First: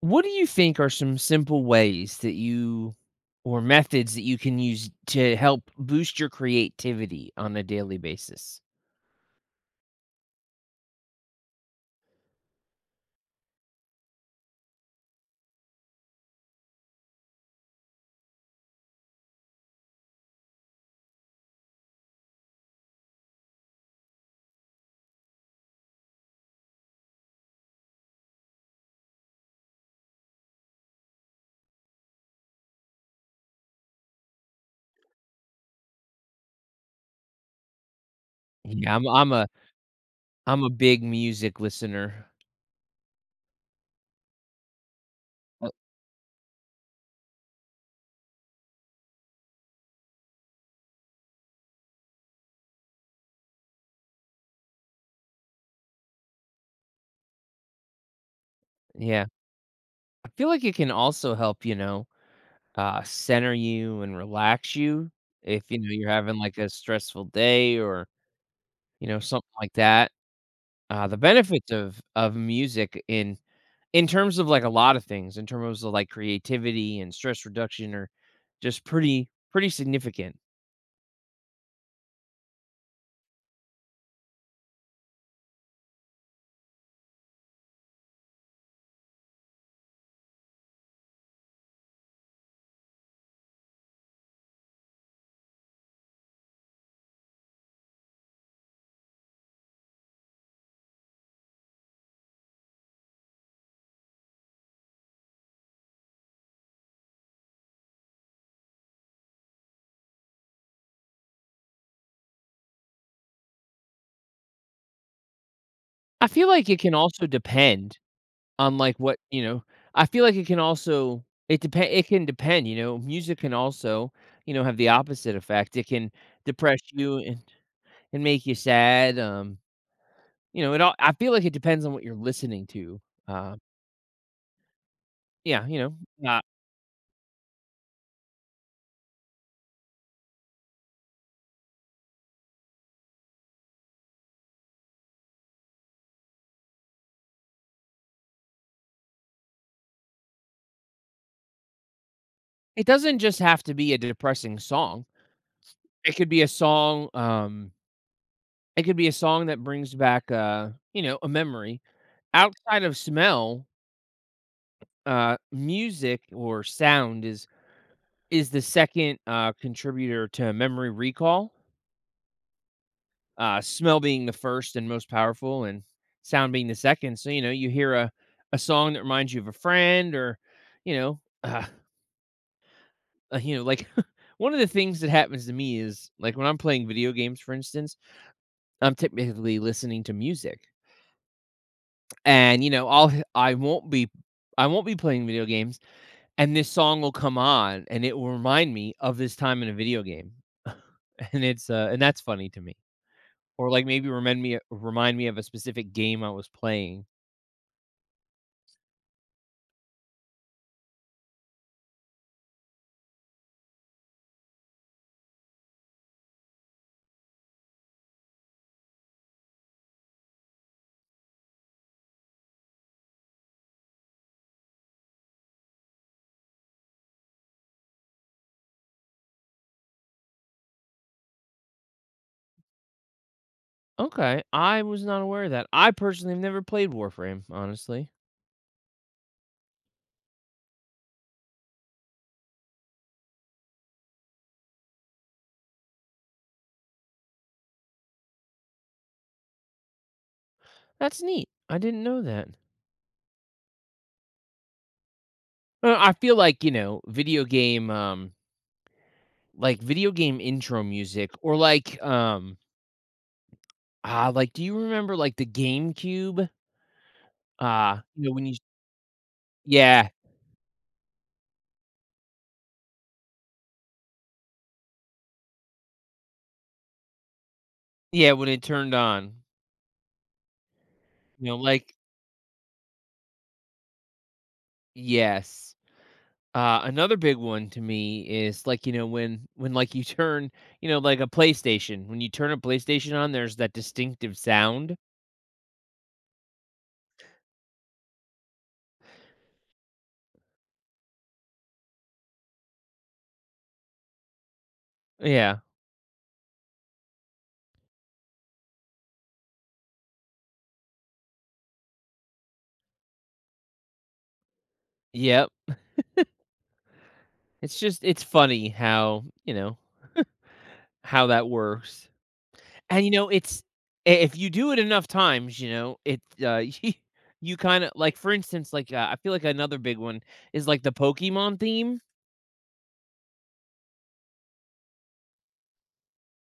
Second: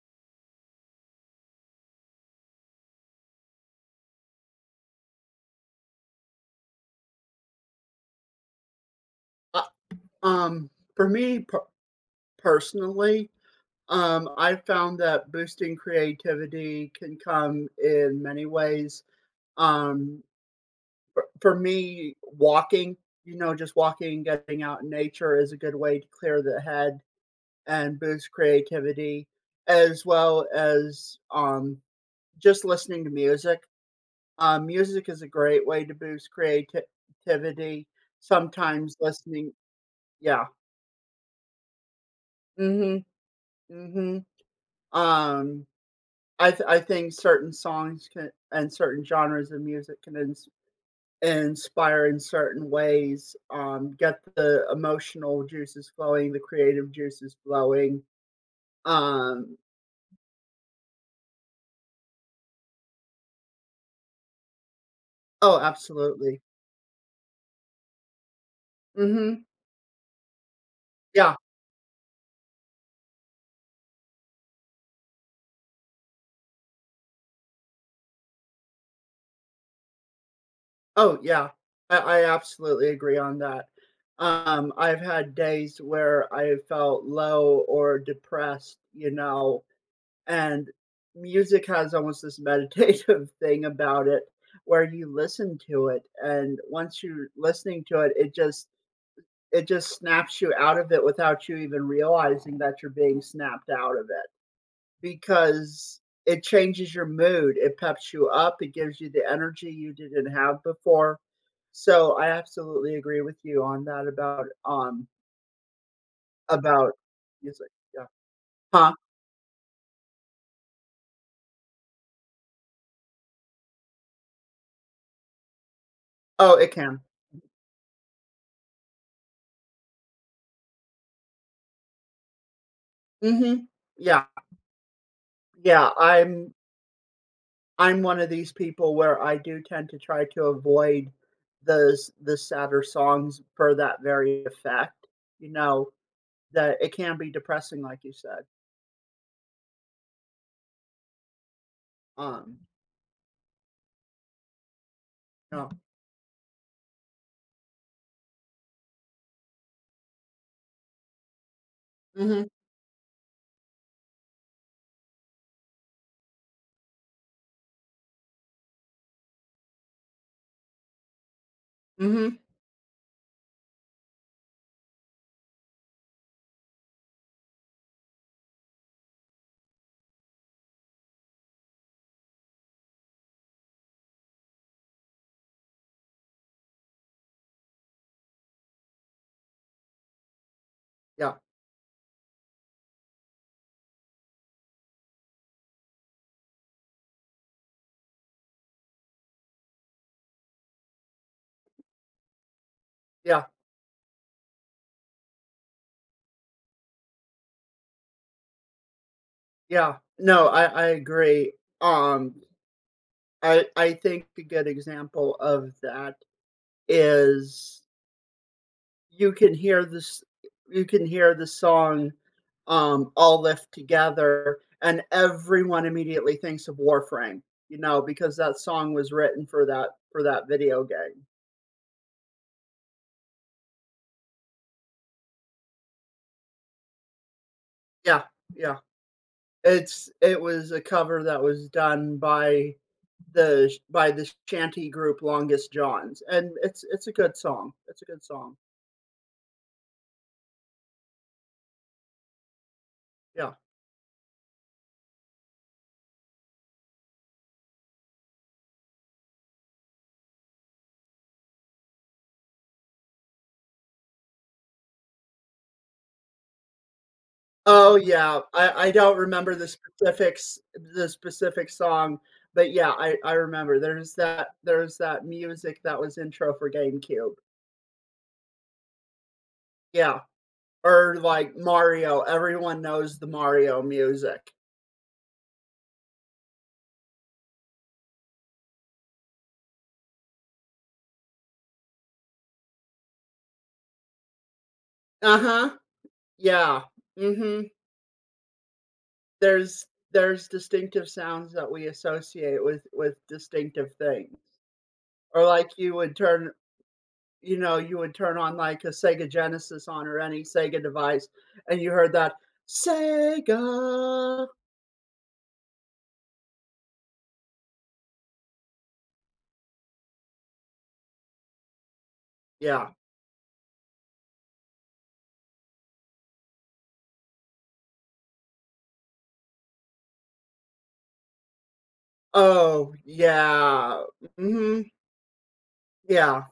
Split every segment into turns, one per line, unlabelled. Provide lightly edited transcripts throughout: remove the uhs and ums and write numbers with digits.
What do you think are some simple ways that you or methods that you can use to help boost your creativity on a daily basis?
Uh, um, for me personally, I found that boosting creativity can come in many ways. Um, for me, walking, you know, just walking, getting out in nature is a good way to clear the head and boost creativity, as well as just listening to music. Music is a great way to boost creativity.
Yeah,
Sometimes listening, yeah.
I'm a big music listener.
Mm-hmm. Mm-hmm. Um,
Uh,
I think certain songs can and certain genres of music can inspire in certain ways, get the emotional juices flowing, the creative juices flowing.
Yeah,
Um,
I feel like it can also help, center you and relax you
oh,
if you know you're having
absolutely.
like a stressful day or you know
Hmm.
something like that. Uh, the
Yeah.
benefits of music in terms of, like, a lot of things, in terms of, like, creativity and stress reduction are just pretty significant.
Oh, yeah. I absolutely agree on that. I've had days where I felt low or depressed, you know. And music has almost this meditative thing about it where you listen to it and once you're listening to it, it just snaps you out of it without you even realizing that you're being snapped out of it because it changes your mood. It peps you up. It gives you the energy you didn't have before. So I absolutely agree with you on that about um
I feel like it
about
can also
music.
depend
Yeah.
on,
Huh?
like, what you know, I feel like it can also it depend it can depend, you know, music can also, you know, have the opposite effect. It can
Oh, it
depress
can.
you and make you sad, you know, it all I feel like it depends on what you're listening to. Uh,
Mhm. Yeah.
yeah, you
Yeah.
know, uh,
I'm one of these people where I do tend to try to avoid those the sadder songs for that very effect, you know, that it can be depressing like you said. Um,
it doesn't just have to be a depressing song.
no.
It could be a song. It could be a song that brings back, you know, a memory.
Mhm.
Outside of smell, music or sound is the second, contributor to memory recall,
Mm. Mhm.
smell being the first and most powerful and sound being the second. So, you know, you hear a song that reminds you of a friend or, you know, uh, you know, like, one of the things that happens to me is, like, when I'm playing video games, for instance, I'm typically listening to music.
Yeah.
And, you know, I'll h I will not be I won't be playing video games, and this song will come on, and it will remind me of this time in a video game. And it's, and that's funny to me.
Yeah.
Or, like, maybe remind me of a specific game I was playing.
Yeah. No, I agree. Um, I think a good example of that is You can hear this you can hear the song, "All Lift Together," and everyone immediately thinks of Warframe, you know, because that song was written for that video game.
Okay, I was not aware of that. I personally have never played Warframe, honestly.
Yeah, yeah. It was a cover that was done by the shanty group Longest Johns, and it's a good song. It's a good song.
That's neat. I didn't know that.
Yeah.
I feel like, you know, like, video game intro music or, like, like, do you remember, like, the GameCube?
Oh,
You know,
yeah.
when you
I don't remember
Yeah,
the specific song, but yeah, I remember there's that music that was intro for GameCube.
yeah, when it turned on.
Yeah, or
You know,
like
like
Mario, everyone knows the Mario music.
Yes. Another big one to me is, like, you know, like, you know, like a PlayStation, when you turn a PlayStation on, there's that distinctive sound.
Uh-huh. Yeah. Mhm. There's there's distinctive sounds that we associate with distinctive things. Or
Yeah.
like you would turn You know, you would turn on, like, a Sega Genesis on or any Sega device, and you heard that, "Sega."
Yep. It's just it's funny how, you know, how that works.
Yeah.
And, you know, it's I if you do it enough times, you know, it, you kinda like, for instance, like, I feel like another big one is, like, the Pokemon theme.
Oh, yeah. Mhm. Yeah.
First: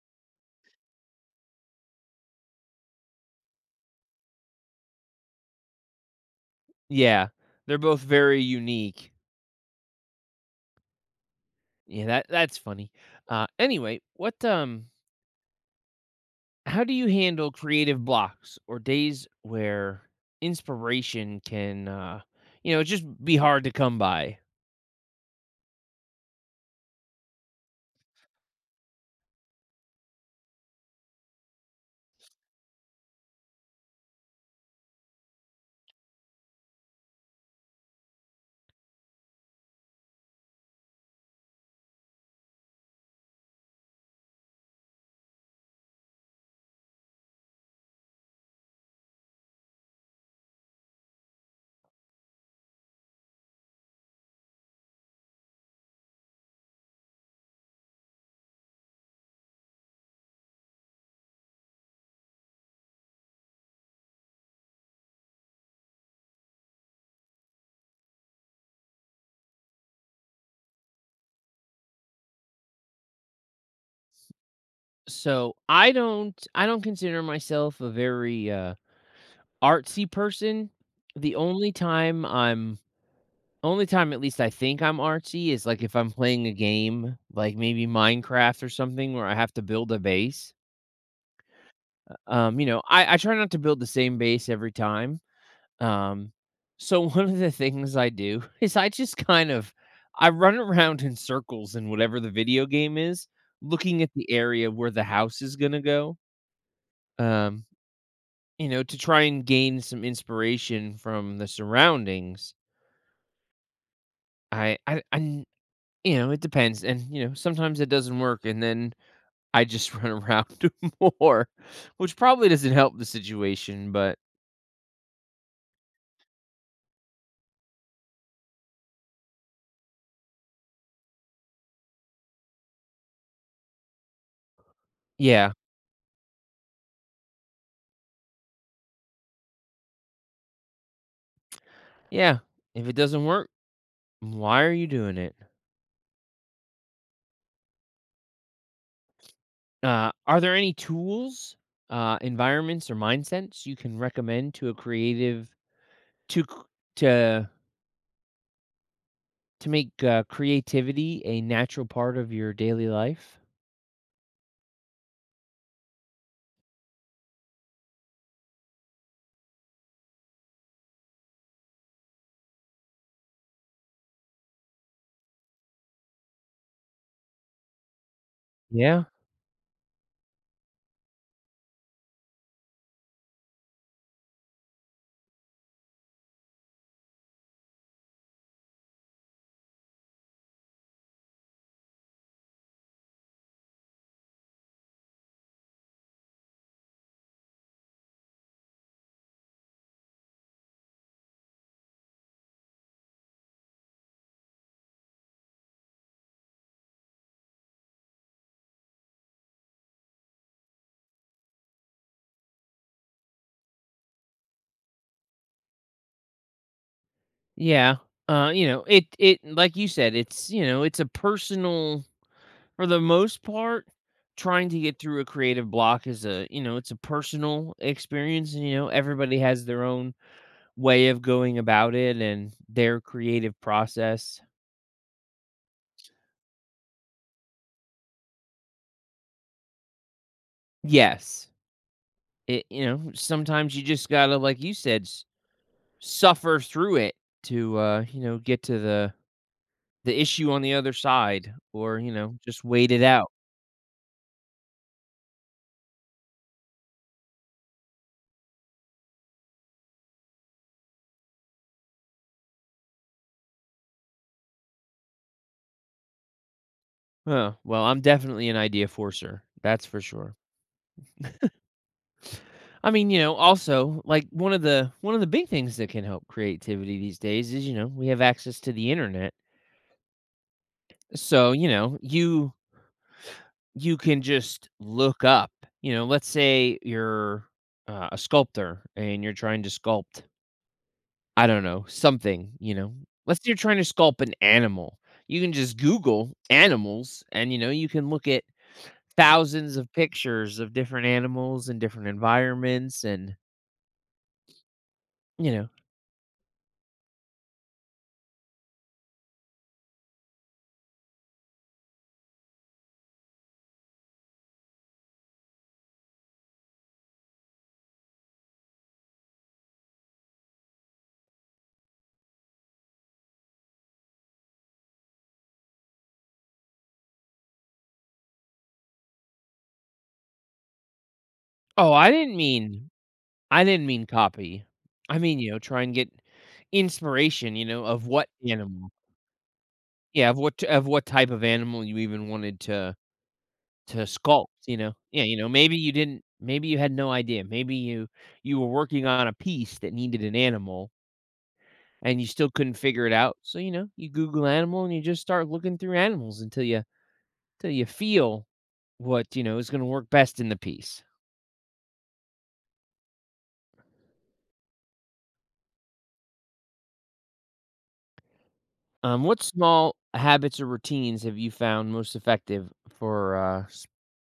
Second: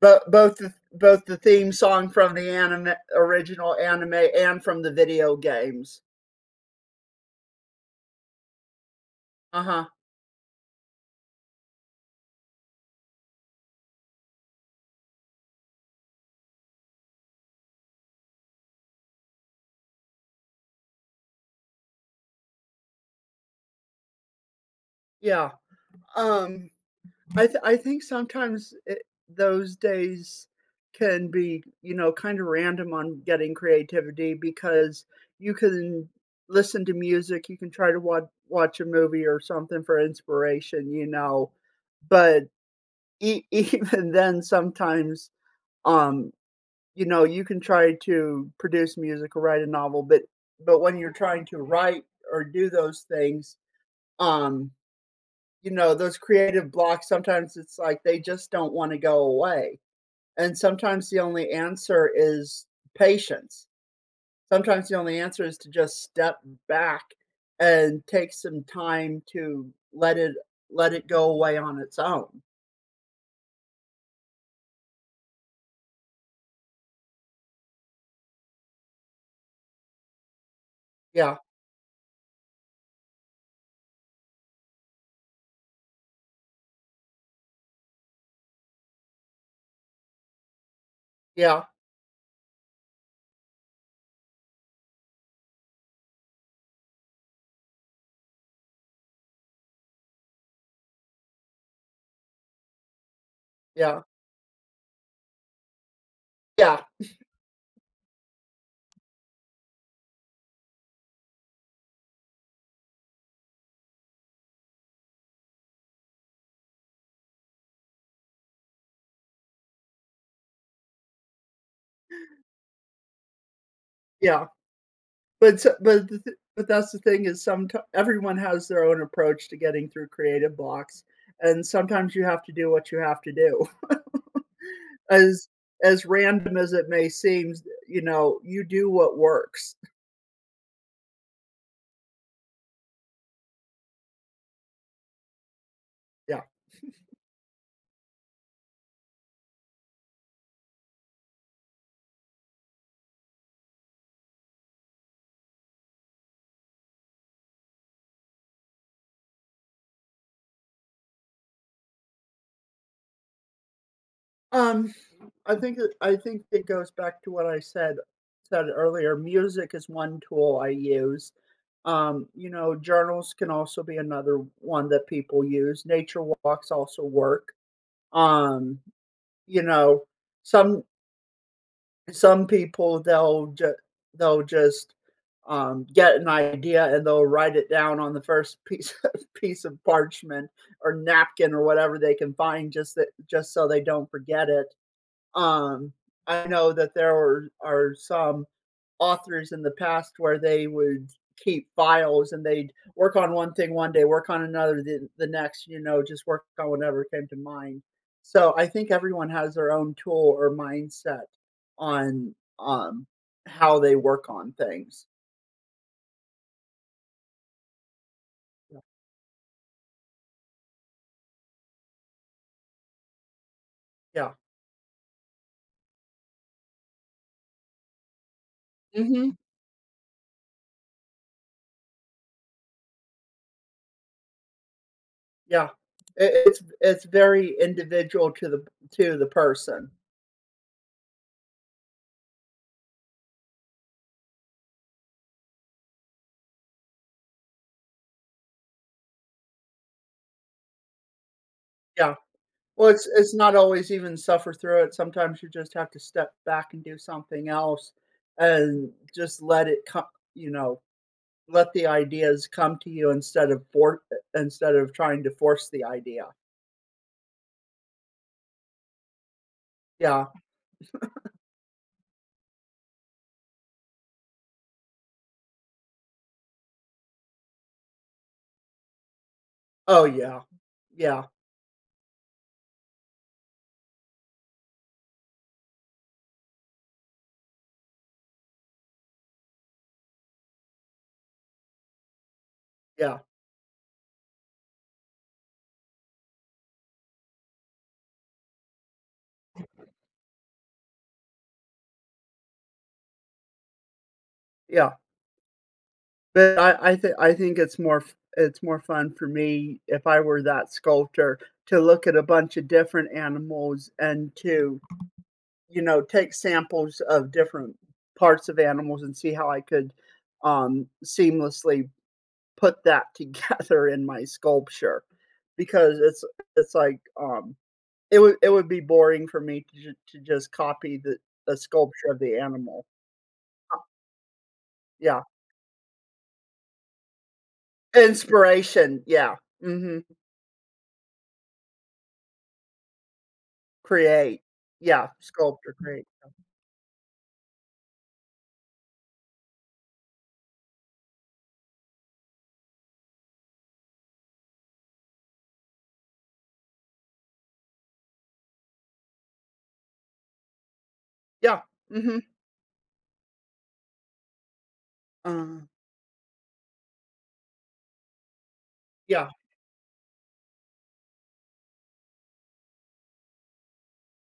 But both the theme song from the anime original anime and from the video games.
Yeah, they're both very unique.
Uh-huh.
Yeah, that that's funny. Anyway, what how do you handle creative blocks or days where inspiration can, you know, just be hard to come by?
Yeah. Um I think sometimes those days can be, you know, kind of random on getting creativity because you can listen to music, you can try to watch a movie or something for inspiration, you know, but even then, sometimes, um, you know, you can try to produce music or write a novel, but when you're trying to write or do those things, um, you know, those creative blocks, sometimes it's like they just don't wanna go away, and sometimes the only answer is patience. Sometimes the only answer is to just step back and take some time to let it go away on its own.
I don't consider myself a very artsy person. The
Yeah,
only time I'm, Only time at least I think I'm artsy is like if I'm playing a game, like maybe Minecraft or something, where I have to build a base.
yeah,
You know, I try not to build the same base every time. Um, so one of the things I do is I just kind of I run around in circles in whatever the video game is, looking
yeah,
at the area where the house is gonna go.
yeah,
Um, you know, to try and gain some inspiration from the surroundings. I I, I n- you know, it depends. And you know, sometimes it doesn't work and then I just run around more, which probably doesn't help the situation, but
yeah, but so but the th but that's the thing is someti everyone has their own approach to getting through creative blocks, and sometimes you have to do what you have to do. As
yeah,
as random as it may seem, you know, you do what works.
yeah, if it doesn't work, why are you doing it?
Yeah.
Are there any tools, environments, or mindsets you can recommend to a creative to c- to to make creativity a natural part of your daily life?
Um, I think that I think it goes back to what I said earlier. Music is one tool I use. You know, journals can also be another one that people use. Nature walks also work. Um,
Yeah,
you know, some some people, they'll just, get an idea and they'll write it down on the first piece of piece of parchment or napkin or whatever they can find just that just so they don't forget it. Um, I know that there are some authors in the past where they would keep files and they'd work on one thing one day, work on another the next, you know, just work on whatever came to mind. So I think everyone has their own tool or mindset on how they work on things.
yeah. You
Yeah.
know, it like you said, it's you know, it's a personal for the most part.
Yeah.
Trying to get through a creative block is a you know, it's a personal experience. And, you know,
Hmm.
everybody has their own way of going about it and their creative process.
Yeah. It's very individual to the person.
Yes. It you know, sometimes you just gotta, like you said, s suffer through it to, you know, get to the issue on the other side or, you
Yeah.
know, just
Well,
wait it
it's
out.
it's not always even suffer through it. Sometimes you just have to step back and do something else and just let it come, you know, let the ideas come to you instead of trying to force the idea.
Huh, well, I'm definitely an idea forcer, that's for
Yeah.
sure. I mean, you know, also, like, one of the big things that can help creativity these days is, you know, we have access to the Internet.
Oh, yeah. Yeah,
So, you know, you can just look up. You know, let's say you're a sculptor and you're trying to sculpt, I don't know, something, you know.
yeah,
Let's say you're trying to sculpt an animal. You can just Google animals and, you know, you can look at thousands of pictures of different animals and different environments and,
yeah.
you know,
But I think I think it's more f it's more fun for me, if I were that sculptor, to look at a bunch of different animals and to you know, take samples of different parts of animals and see how I could, seamlessly put that together in my sculpture, because it's like, it would be boring for me to ju to just copy the
oh,
sculpture of the animal.
I didn't mean copy. I
Yeah.
mean, you know, try and get inspiration, you know, of what animal.
Inspiration, yeah, mhm,
Yeah, of what type of animal you even wanted to
create.
sculpt, you know?
Yeah,
Yeah, you know,
sculpture,
maybe you
create.
didn't maybe you had no idea. Maybe you you were working on a piece that needed an animal and you still couldn't figure it out. So, you know, you Google animal and you just start looking through animals until you feel what, you know, is gonna work best in the piece.
Yeah, mhm, uh, yeah,
What small habits or routines have you found most effective for,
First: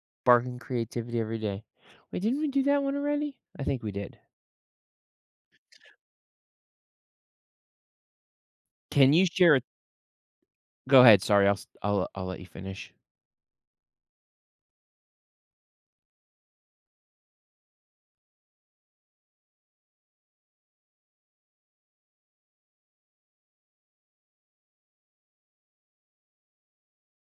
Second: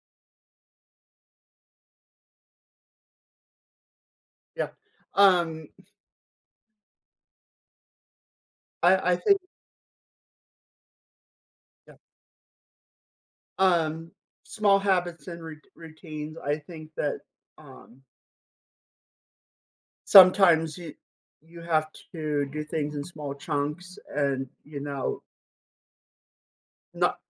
sparking creativity every day? Wait, didn't we do that one already? I think we did.
yeah. Um, I
Can
I
you
think yeah.
share a go ahead, sorry, I'll s I'll let you finish.
Um, Small habits and rut routines, I think that, um, sometimes you have to do things in small chunks and, you know, not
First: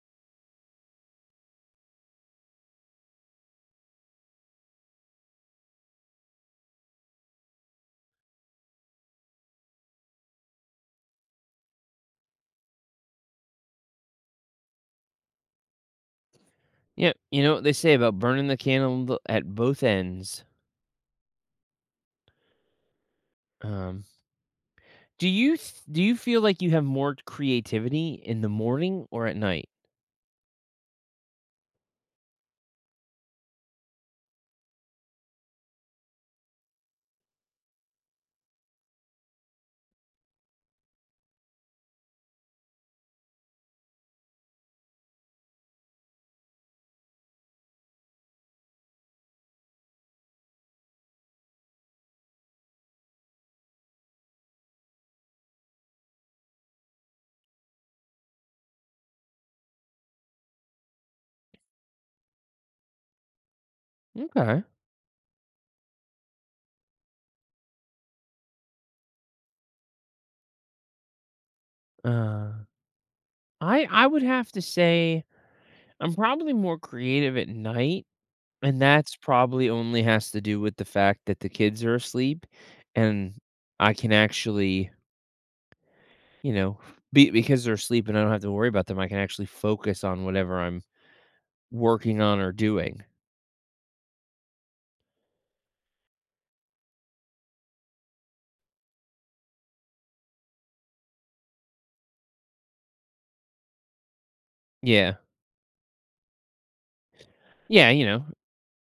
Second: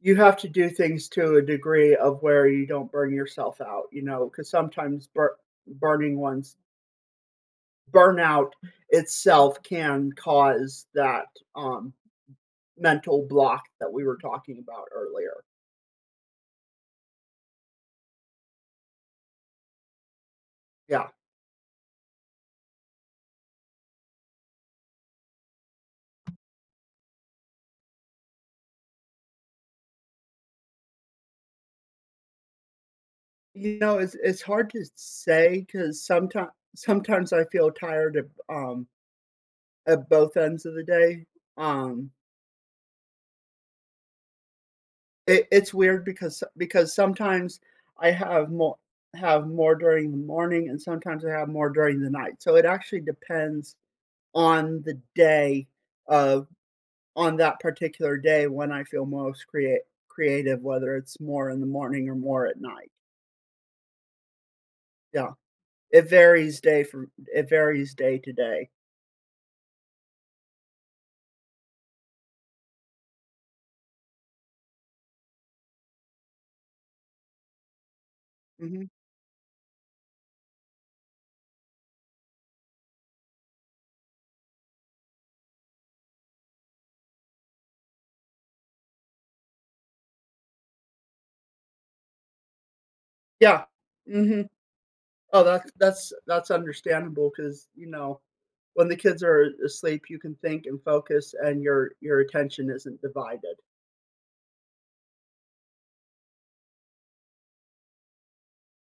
you have to do things to a degree of where you don't burn yourself out, you know, because sometimes bur burning one's burnout itself can cause that, um, mental block that we were talking about earlier.
Yep, you know what they say about burning the candle at both ends.
Yeah.
Um, do you feel like you have more creativity in the morning or at night?
You know, it's hard to say because sometimes I feel tired of, at both ends of the day. Um, it's weird because sometimes I have more during the morning and sometimes I have more during the night. So it actually depends on the day of on that particular day when I feel most create creative, whether it's more in the morning or more at night.
Okay.
Yeah. It varies day from it varies day to day.
Uh, I would have to say I'm probably more creative at night, and
Mhm.
that's probably only has to do with the fact that the kids are asleep, and I can actually, you know, be because they're asleep and I don't have to worry about them. I can actually focus on whatever I'm working on or doing?
Yeah. Mhm. Oh, that's understandable because you know, when the kids are asleep, you can think and focus and your attention isn't divided.
Yeah. Yeah, you know,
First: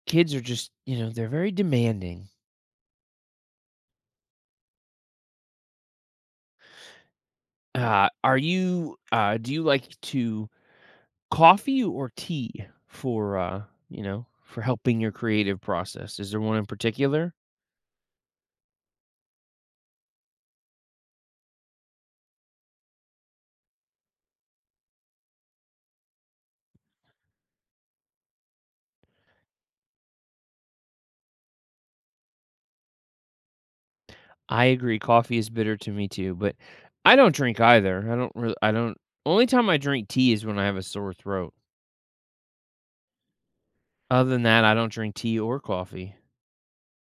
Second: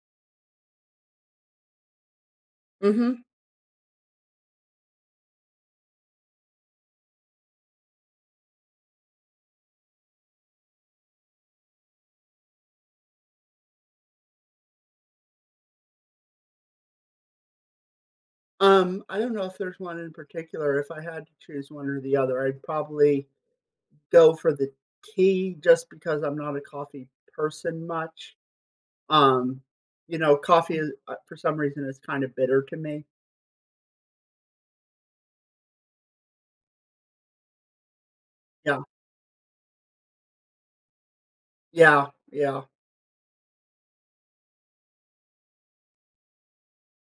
kids are just, you know, they're very demanding.
Mhm.
Are you Do you like to coffee or tea for, you know, for helping your creative process? Is there one in particular?
I don't know if there's one in particular. If I had to choose one or the other, I'd probably go for the tea just because I'm not a coffee person much. Um, you know, coffee is, for some reason, is kinda bitter to me.
I agree. Coffee is bitter to me too, but I don't drink either. I don't really. I
Yeah.
don't. Only time I drink tea is when I have a sore throat.
Yeah, yeah.
Other than that, I don't drink tea or coffee.